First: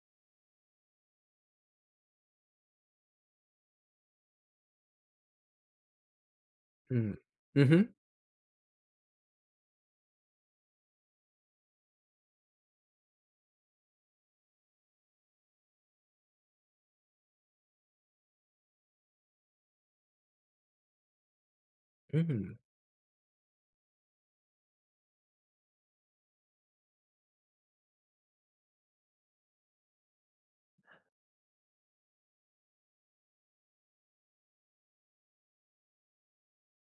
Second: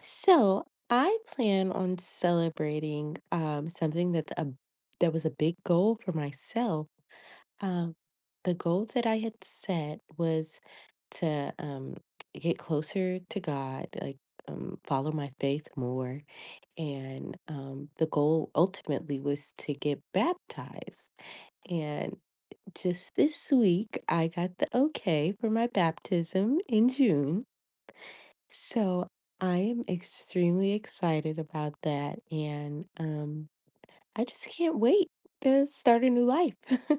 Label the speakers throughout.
Speaker 1: So I plan on celebrating something that was a big goal for myself.
Speaker 2: Mm.
Speaker 1: Um,
Speaker 2: Mhm,
Speaker 1: the goal that I had set was to get closer to God, like follow my faith more, and the goal ultimately was to get baptized. And
Speaker 2: mhm.
Speaker 1: just this week, I got the okay for my baptism in June. So I am extremely excited about that. And I just can't wait to start a new life.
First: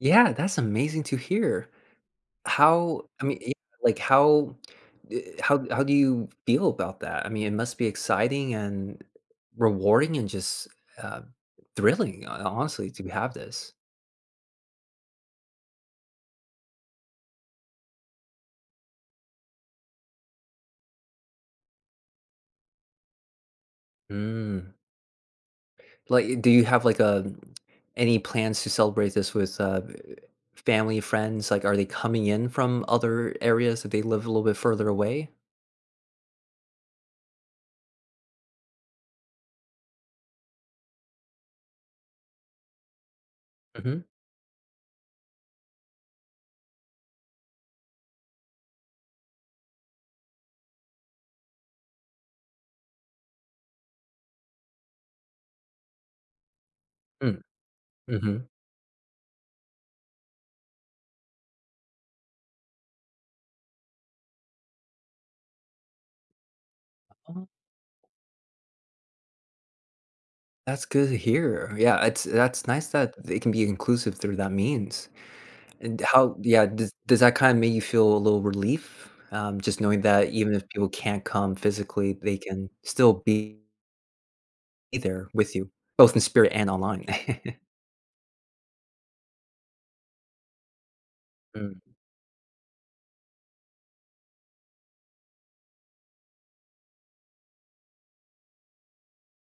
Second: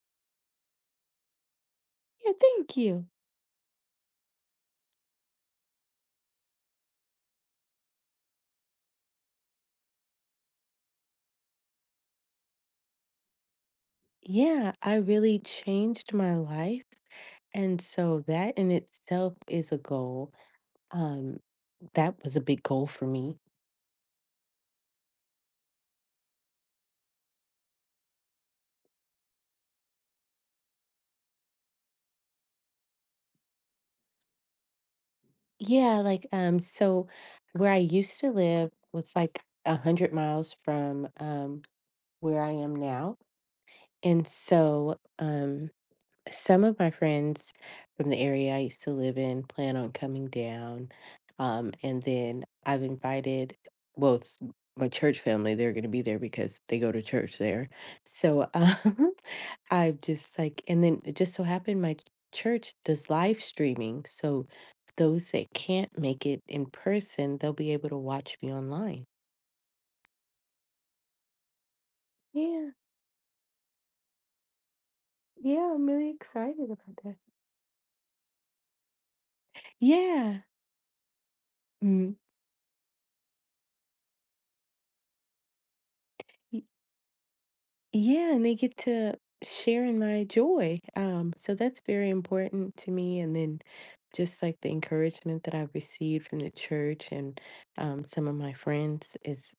Speaker 2: Yeah, that's amazing to hear.
Speaker 1: Yeah, thank you.
Speaker 2: How I mean, yeah, like, how eh, how do you feel about that? I mean, it must be exciting and rewarding and just, uh, thrilling, ho honestly, to have this.
Speaker 1: Yeah, I really changed my life. And so that in itself is a goal. Um, that was a big goal for me.
Speaker 2: Mm. Like, do you have, like, a any plans to celebrate this with, family, friends? Like, are they coming in from other areas that they live a little bit further away?
Speaker 1: Yeah, like so where I used to live was like 100 miles from where I am now.
Speaker 2: Mhm.
Speaker 1: And so some of my friends from the area I used to live in plan on coming down. And then I've invited both my church family, they're going to be there because they go to church
Speaker 2: Mm,
Speaker 1: there. So
Speaker 2: mhm.
Speaker 1: I've just like, and then it just so happened church does live streaming. So those that can't make it in person, they'll be able to watch me online.
Speaker 2: That's good to hear. Yeah, it's that's
Speaker 1: Yeah.
Speaker 2: nice that it can be inclusive through that means.
Speaker 1: Yeah, yeah, I'm
Speaker 2: And
Speaker 1: really
Speaker 2: how
Speaker 1: excited
Speaker 2: yeah, does
Speaker 1: about that.
Speaker 2: does that kind of make you feel a little relief? Just knowing that
Speaker 1: Yeah.
Speaker 2: even if people can't come physically,
Speaker 1: Mm.
Speaker 2: they can still be there with you, both in spirit and online.
Speaker 1: Yeah, and they get to share in my joy. So
Speaker 2: Mm.
Speaker 1: that's very important to me. And then just like the encouragement that I've received from the church and some of my friends is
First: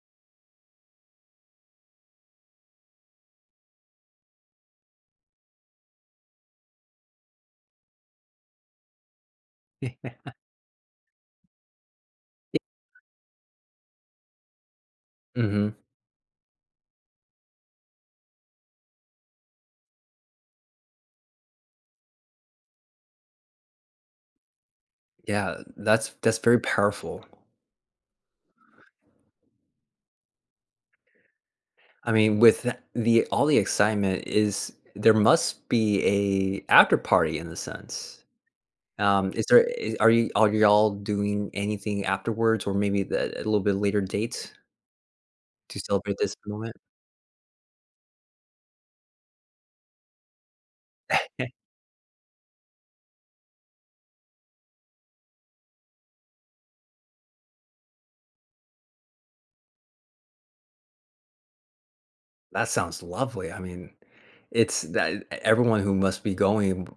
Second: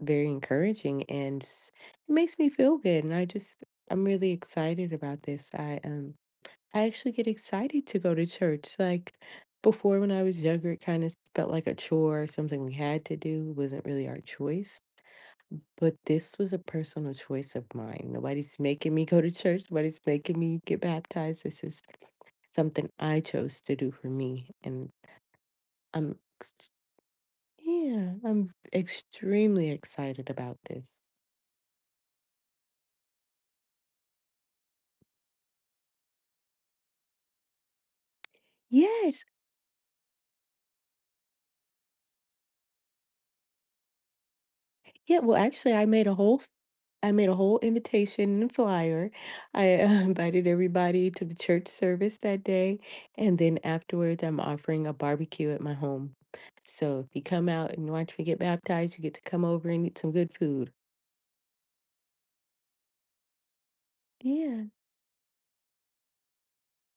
Speaker 1: very encouraging and just, it makes me feel good. I'm really excited about this. I actually get excited to go to church. Like before, when I was younger, it kind of felt like a chore, something we had to do, wasn't really our choice.
Speaker 2: Mhm.
Speaker 1: But this was a personal choice of mine. Nobody's making me go to church. Nobody's making me get baptized. This is something I chose to do for me. And
Speaker 2: Yeah, that's
Speaker 1: I'm,
Speaker 2: that's very
Speaker 1: ex-
Speaker 2: powerful.
Speaker 1: yeah, I'm extremely excited about this.
Speaker 2: I mean, with th- the all the excitement is there must be a after party in the sense.
Speaker 1: Yes.
Speaker 2: Is there is, are you are y'all doing anything afterwards, or maybe the a little bit later date
Speaker 1: Yeah. Well, actually,
Speaker 2: to celebrate this moment?
Speaker 1: I made a whole invitation and flyer. I invited everybody to the church service that day. And then afterwards, I'm offering a barbecue at my home. So if you come out and watch me get baptized, you get to come over and eat some good food.
Speaker 2: That sounds lovely. I mean,
Speaker 1: Yeah.
Speaker 2: it's that e everyone who must be going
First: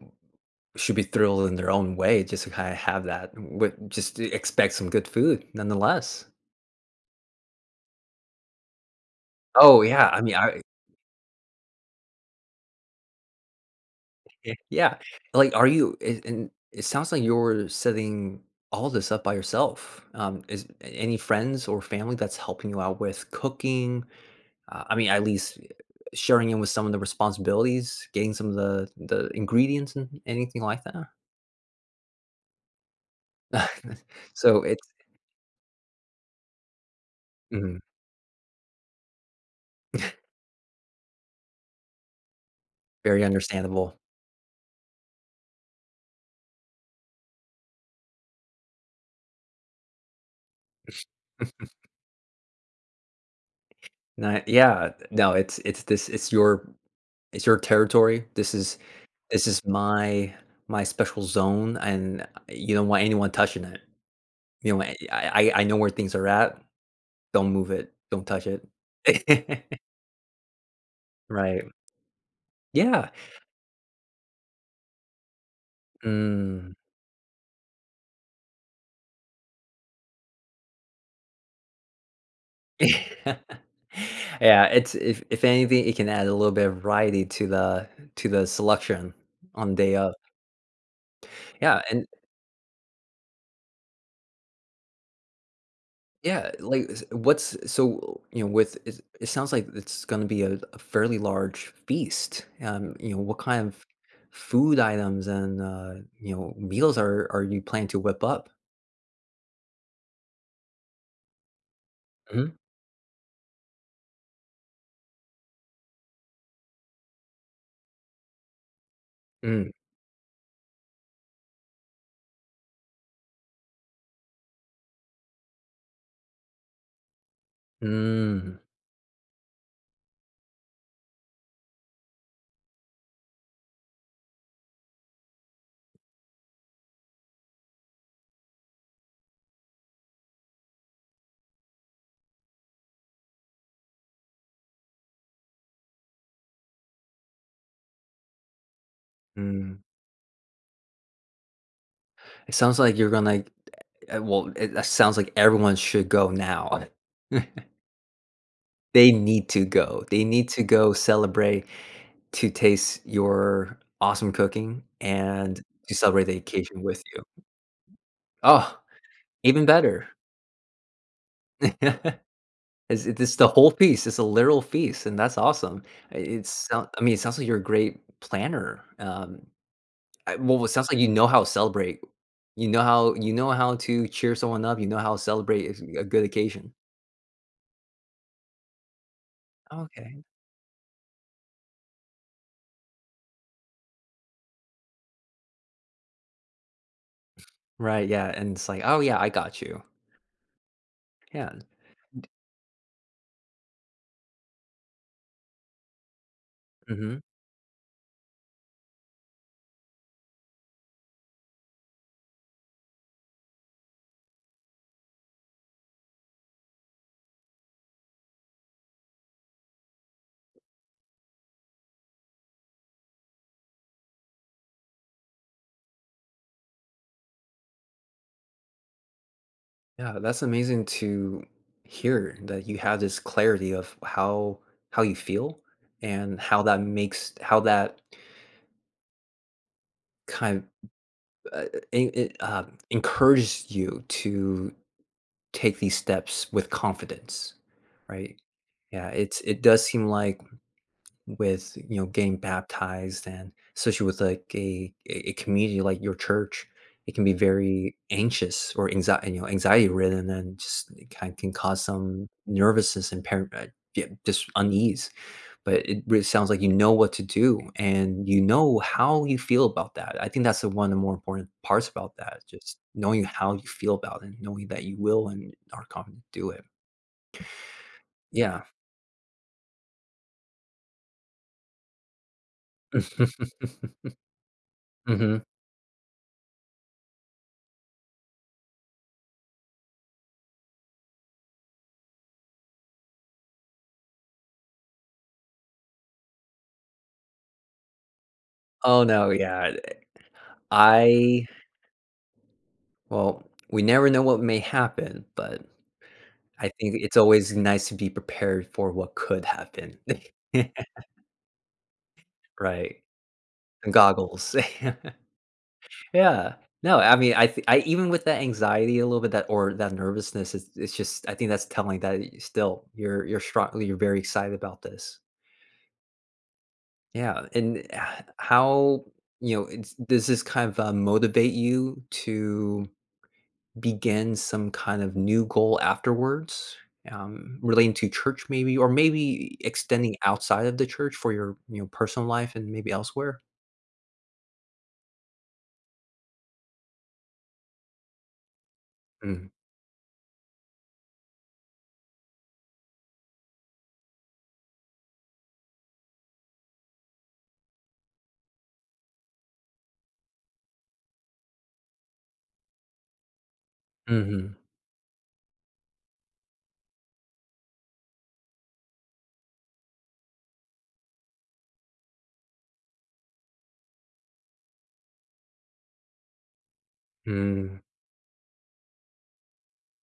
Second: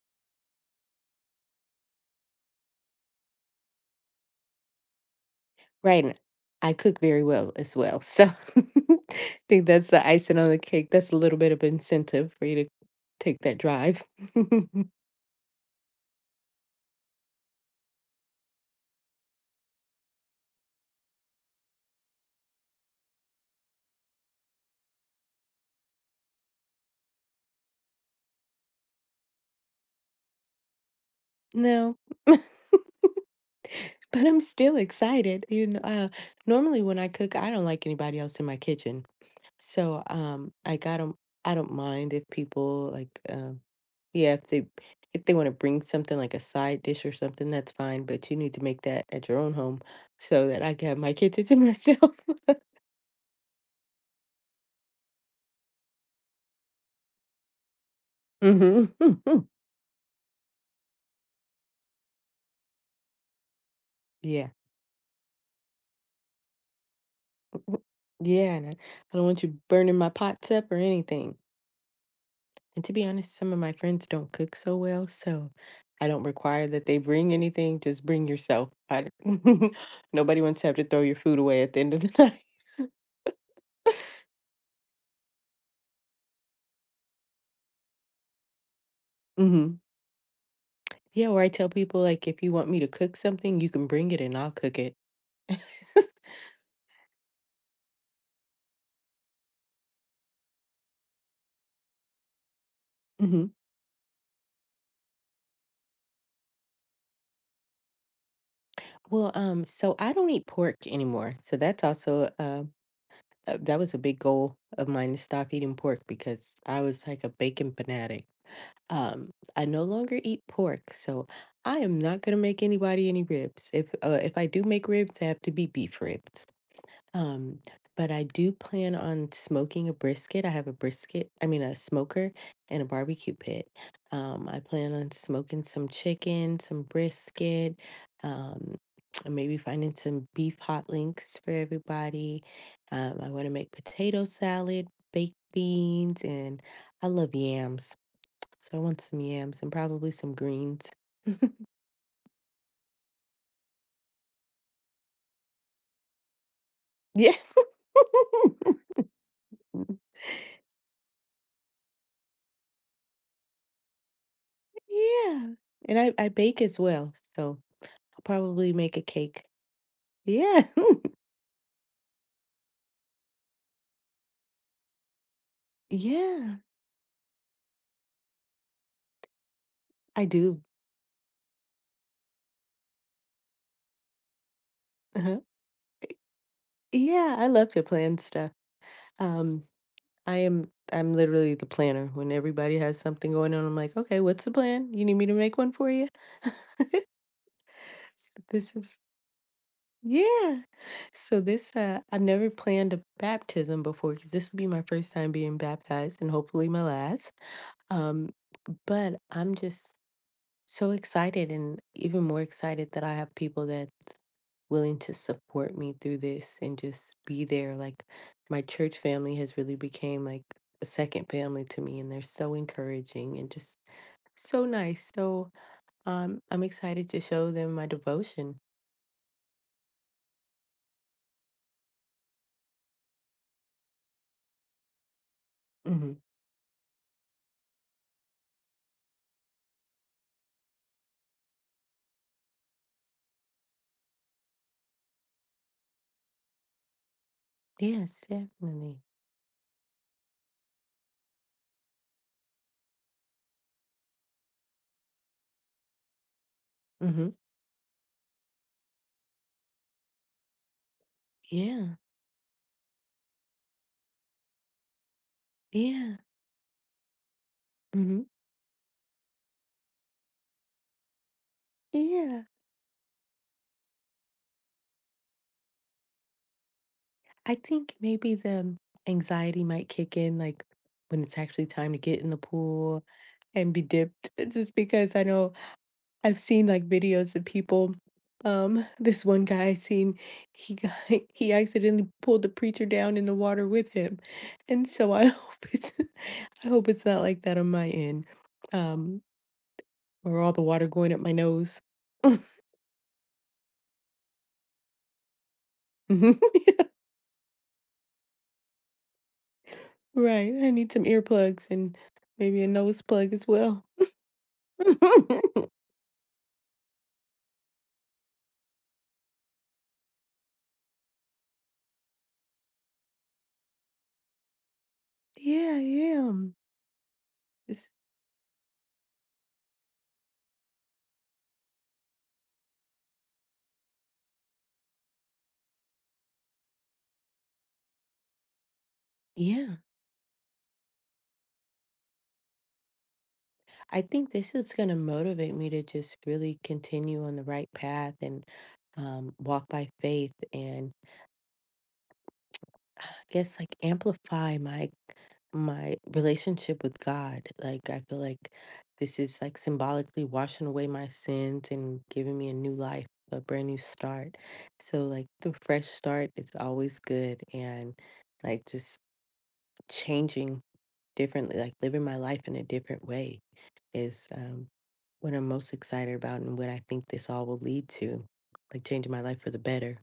Speaker 2: should be thrilled in their own way, just to kinda have that, with just to expect some good food
Speaker 1: Right. And
Speaker 2: nonetheless.
Speaker 1: I cook very well as well. So I think
Speaker 2: Oh,
Speaker 1: that's the
Speaker 2: yeah. I mean,
Speaker 1: icing on the
Speaker 2: I
Speaker 1: cake. That's a little bit of incentive for you to take that drive.
Speaker 2: yeah, yeah. Like, are you and it sounds like you're setting all this up by yourself. Any friends or family that's helping you out with cooking? I mean, at least sharing in with some of the responsibilities, getting some of the ingredients and anything like that.
Speaker 1: No. But I'm
Speaker 2: So
Speaker 1: still
Speaker 2: it's,
Speaker 1: excited. You know, normally when I cook, I don't
Speaker 2: mhm,
Speaker 1: like anybody else in my kitchen. So I don't mind if people like,
Speaker 2: very understandable.
Speaker 1: yeah, if they want to bring something like a side dish or something, that's fine. But you need to make that at your own home so that I can have my kitchen to myself.
Speaker 2: No, yeah, no, it's your territory. This is
Speaker 1: Hmm.
Speaker 2: this is my special zone, and you don't want anyone touching it.
Speaker 1: Yeah,
Speaker 2: I know where things are at. Don't move it. Don't touch
Speaker 1: yeah.
Speaker 2: it.
Speaker 1: And I don't want you burning my pots up or anything.
Speaker 2: Right.
Speaker 1: And to be
Speaker 2: Yeah.
Speaker 1: honest, some of my friends don't cook so well, so I don't require
Speaker 2: Mm.
Speaker 1: that they bring anything. Just bring yourself. I don't- Nobody wants to have to throw your food away at the end of the night.
Speaker 2: Yeah, it's if anything, it can add a little bit of variety to the selection on
Speaker 1: Hmm.
Speaker 2: day of.
Speaker 1: Yeah, or I tell
Speaker 2: Yeah,
Speaker 1: people
Speaker 2: and
Speaker 1: like, if you want me to cook something, you can bring it and I'll cook it.
Speaker 2: yeah, like s- what's so you know with it, it sounds like it's going to be a fairly large feast. What
Speaker 1: Hmm.
Speaker 2: kind of food items and meals are you planning to whip up?
Speaker 1: Well, so I don't eat pork anymore. So that's also
Speaker 2: Mhm.
Speaker 1: that was a big goal of mine to stop eating pork because I was like a bacon fanatic. Um, I
Speaker 2: Mm,
Speaker 1: no longer eat pork, so I am not gonna make anybody any ribs. If I do make ribs, they have to be beef ribs. Um, but I do
Speaker 2: mm,
Speaker 1: plan on smoking a brisket. I mean a smoker and a barbecue pit. I plan on smoking some chicken, some brisket, um, and maybe finding some beef hot links for everybody. I want to make potato salad, baked beans, and I love yams. So I want some yams and
Speaker 2: mm.
Speaker 1: probably some greens.
Speaker 2: It sounds like you're gonna. Well, that sounds like everyone should go now.
Speaker 1: Yeah.
Speaker 2: They need to go. They need to go celebrate, to taste your awesome cooking
Speaker 1: Yeah.
Speaker 2: and to
Speaker 1: And I
Speaker 2: celebrate
Speaker 1: I
Speaker 2: the
Speaker 1: bake as
Speaker 2: occasion with
Speaker 1: well,
Speaker 2: you.
Speaker 1: so I'll probably
Speaker 2: Oh,
Speaker 1: make a cake.
Speaker 2: even better.
Speaker 1: Yeah.
Speaker 2: It's the whole feast. It's a literal feast, and that's awesome.
Speaker 1: Yeah,
Speaker 2: I mean, it sounds like you're a great planner.
Speaker 1: I
Speaker 2: I
Speaker 1: do.
Speaker 2: well, it sounds like you know how to celebrate. You know how to cheer someone up. You know how to
Speaker 1: Uh-huh.
Speaker 2: celebrate a good occasion.
Speaker 1: Yeah, I love to plan stuff. Um,
Speaker 2: Okay.
Speaker 1: I'm literally the planner. When everybody has something going on, I'm like, "Okay, what's the plan? You need me to make one for you?"
Speaker 2: Right, yeah,
Speaker 1: So
Speaker 2: and it's
Speaker 1: this
Speaker 2: like,
Speaker 1: is
Speaker 2: "Oh, yeah, I got you."
Speaker 1: Yeah. So
Speaker 2: Yeah,
Speaker 1: this, I've never planned a baptism before because this will be my first time being baptized and hopefully my
Speaker 2: mhm.
Speaker 1: last. Um, but I'm just so excited and even more excited that I have people that's willing to support me through this and just be there. Like my church family has really became like a second family to me and they're so encouraging and just so nice. So I'm excited to show them my devotion.
Speaker 2: Yeah, that's amazing to hear that you have this clarity of how you feel,
Speaker 1: Hmm.
Speaker 2: and how that kind of uh, en- en- uh, encourages you to take these steps with confidence,
Speaker 1: Yes,
Speaker 2: right?
Speaker 1: definitely.
Speaker 2: Yeah, it does seem like, with getting baptized and especially with like a community like your church, it can
Speaker 1: Mhm.
Speaker 2: be very anxious, or anxiety, anxiety ridden, and just it kind of can cause
Speaker 1: Yeah.
Speaker 2: some nervousness and yeah, just unease. But it
Speaker 1: Yeah.
Speaker 2: really sounds like you know what to do,
Speaker 1: Mhm.
Speaker 2: and you know how you feel about that. I think that's the one of the more important parts about that,
Speaker 1: Yeah.
Speaker 2: just knowing how you feel about it and knowing that you will and are confident to do it.
Speaker 1: I think maybe
Speaker 2: Yeah.
Speaker 1: the anxiety might kick in like when it's actually time to get in the pool and be dipped. It's just because I
Speaker 2: Hmm.
Speaker 1: know I've seen like videos of people. This one guy I seen, he got he accidentally pulled the preacher down in the water with him. And so I hope it's I hope it's not like that on my end.
Speaker 2: Oh
Speaker 1: Um,
Speaker 2: no, yeah.
Speaker 1: or all the water going up my
Speaker 2: I
Speaker 1: nose.
Speaker 2: Well, we never know what may happen, but I think it's always nice to be prepared for what could happen.
Speaker 1: Right, I need some earplugs and maybe a
Speaker 2: Right.
Speaker 1: nose plug as well.
Speaker 2: And goggles. Yeah. No, I mean, I, even with that anxiety a little bit, that or that nervousness, it's just, I think that's telling that, y still, you're strong. You're very excited about this.
Speaker 1: Yeah, yeah.
Speaker 2: Yeah, and h
Speaker 1: It's
Speaker 2: how, you know, it's does this kind of, motivate you to begin some kind of new goal afterwards, relating to church maybe, or maybe
Speaker 1: yeah.
Speaker 2: extending outside of the church for your, personal life and maybe elsewhere?
Speaker 1: I think this is gonna motivate me to just really continue on the right path and
Speaker 2: Mm.
Speaker 1: walk by faith and guess like amplify my relationship with God. Like I feel like this is like symbolically washing away my sins and giving me a new life, a brand new start.
Speaker 2: Mhm.
Speaker 1: So like the fresh start is always good and like just changing differently, like living my life in a different way is what I'm most excited about and what I think this all will
Speaker 2: Mm.
Speaker 1: lead to. Like changing my life for the better.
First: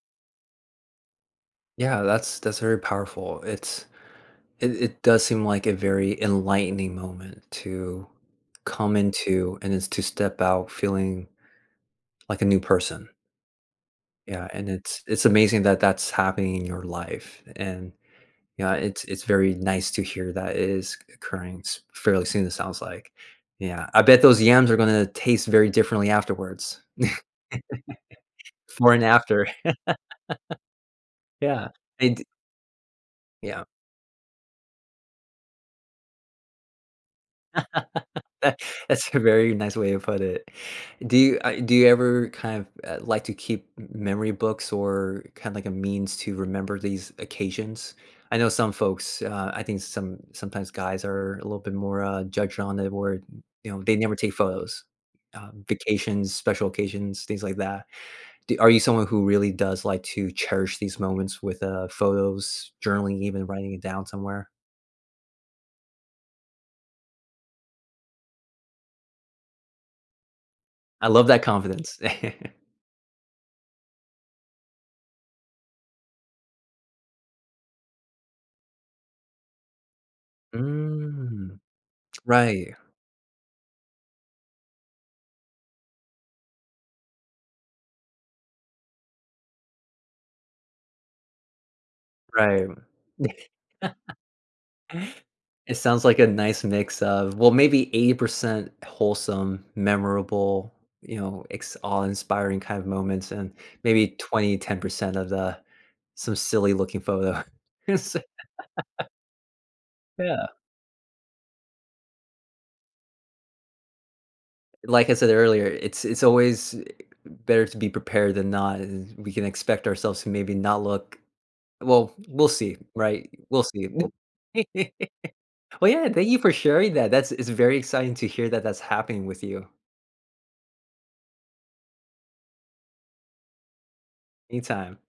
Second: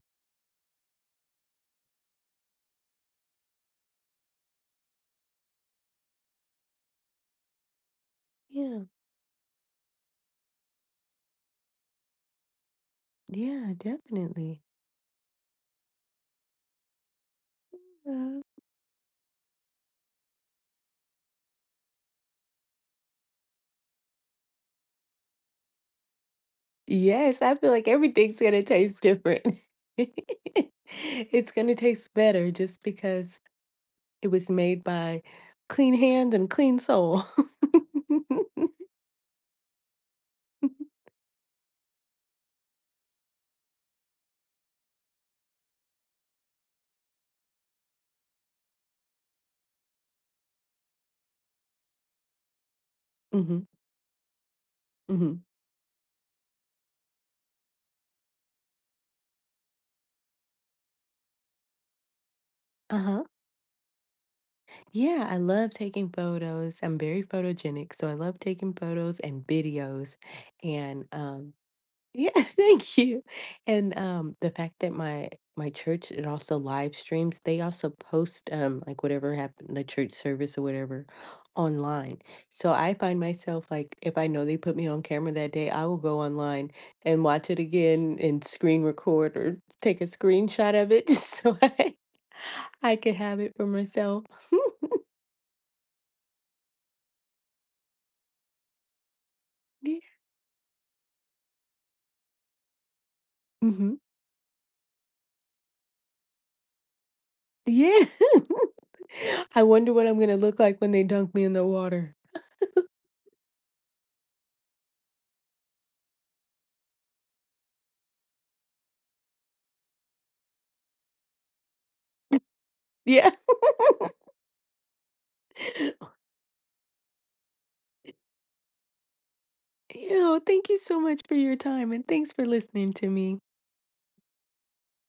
Speaker 2: Yeah, that's very powerful. It does seem like a very enlightening moment to
Speaker 1: Yeah.
Speaker 2: come into, and it's to step out feeling like a new person.
Speaker 1: Yeah,
Speaker 2: Yeah,
Speaker 1: definitely.
Speaker 2: and it's amazing that that's happening in your life. And
Speaker 1: Yeah.
Speaker 2: yeah, it's very nice to hear that it is occurring, s fairly soon, it sounds like. Yeah, I bet those yams are gonna taste very differently afterwards.
Speaker 1: Yes, I feel like everything's gonna
Speaker 2: Before
Speaker 1: taste
Speaker 2: and
Speaker 1: different.
Speaker 2: after.
Speaker 1: It's
Speaker 2: Yeah,
Speaker 1: gonna taste
Speaker 2: and
Speaker 1: better just because
Speaker 2: yeah.
Speaker 1: it was made by clean hand and clean soul.
Speaker 2: That- That's a very nice way to put it. Do you ever kind of like to keep memory books or kind of like a means to remember these occasions? I know some folks. I think sometimes guys are a little bit more judged on it, where,
Speaker 1: Hmm.
Speaker 2: they never take photos,
Speaker 1: Hmm.
Speaker 2: vacations, special occasions, things like that. Are you someone who really does like to cherish these moments with photos, journaling,
Speaker 1: Uh-huh.
Speaker 2: even writing it down somewhere?
Speaker 1: Yeah, I love taking photos. I'm very photogenic, so I love taking photos and videos. And
Speaker 2: I love that confidence.
Speaker 1: Yeah, thank you. And the fact that my church it also live streams, they also post like whatever happened the church service or whatever
Speaker 2: Mm,
Speaker 1: online. So
Speaker 2: right,
Speaker 1: I find myself like if I know they put me on camera that day, I will go online and watch it again and screen record or take a screenshot of it just so
Speaker 2: right.
Speaker 1: I could have it for myself.
Speaker 2: It sounds like a nice mix of, well, maybe 80% wholesome,
Speaker 1: Yeah.
Speaker 2: memorable, ex awe-inspiring kind of moments, and
Speaker 1: Hmm.
Speaker 2: maybe twenty 10% of the some silly looking photo.
Speaker 1: Yeah.
Speaker 2: It's
Speaker 1: I wonder what I'm gonna
Speaker 2: yeah.
Speaker 1: look like when they dunk me in the water.
Speaker 2: Like I said earlier, it's always, better to be prepared than not, and we can expect ourselves to maybe not look, well, we'll see, right?
Speaker 1: Yeah.
Speaker 2: We'll see. Well, yeah, thank you for sharing that. That's it's very exciting to hear that that's happening with you.
Speaker 1: You know, thank you so much for your time and thanks for listening to me.
Speaker 2: Anytime.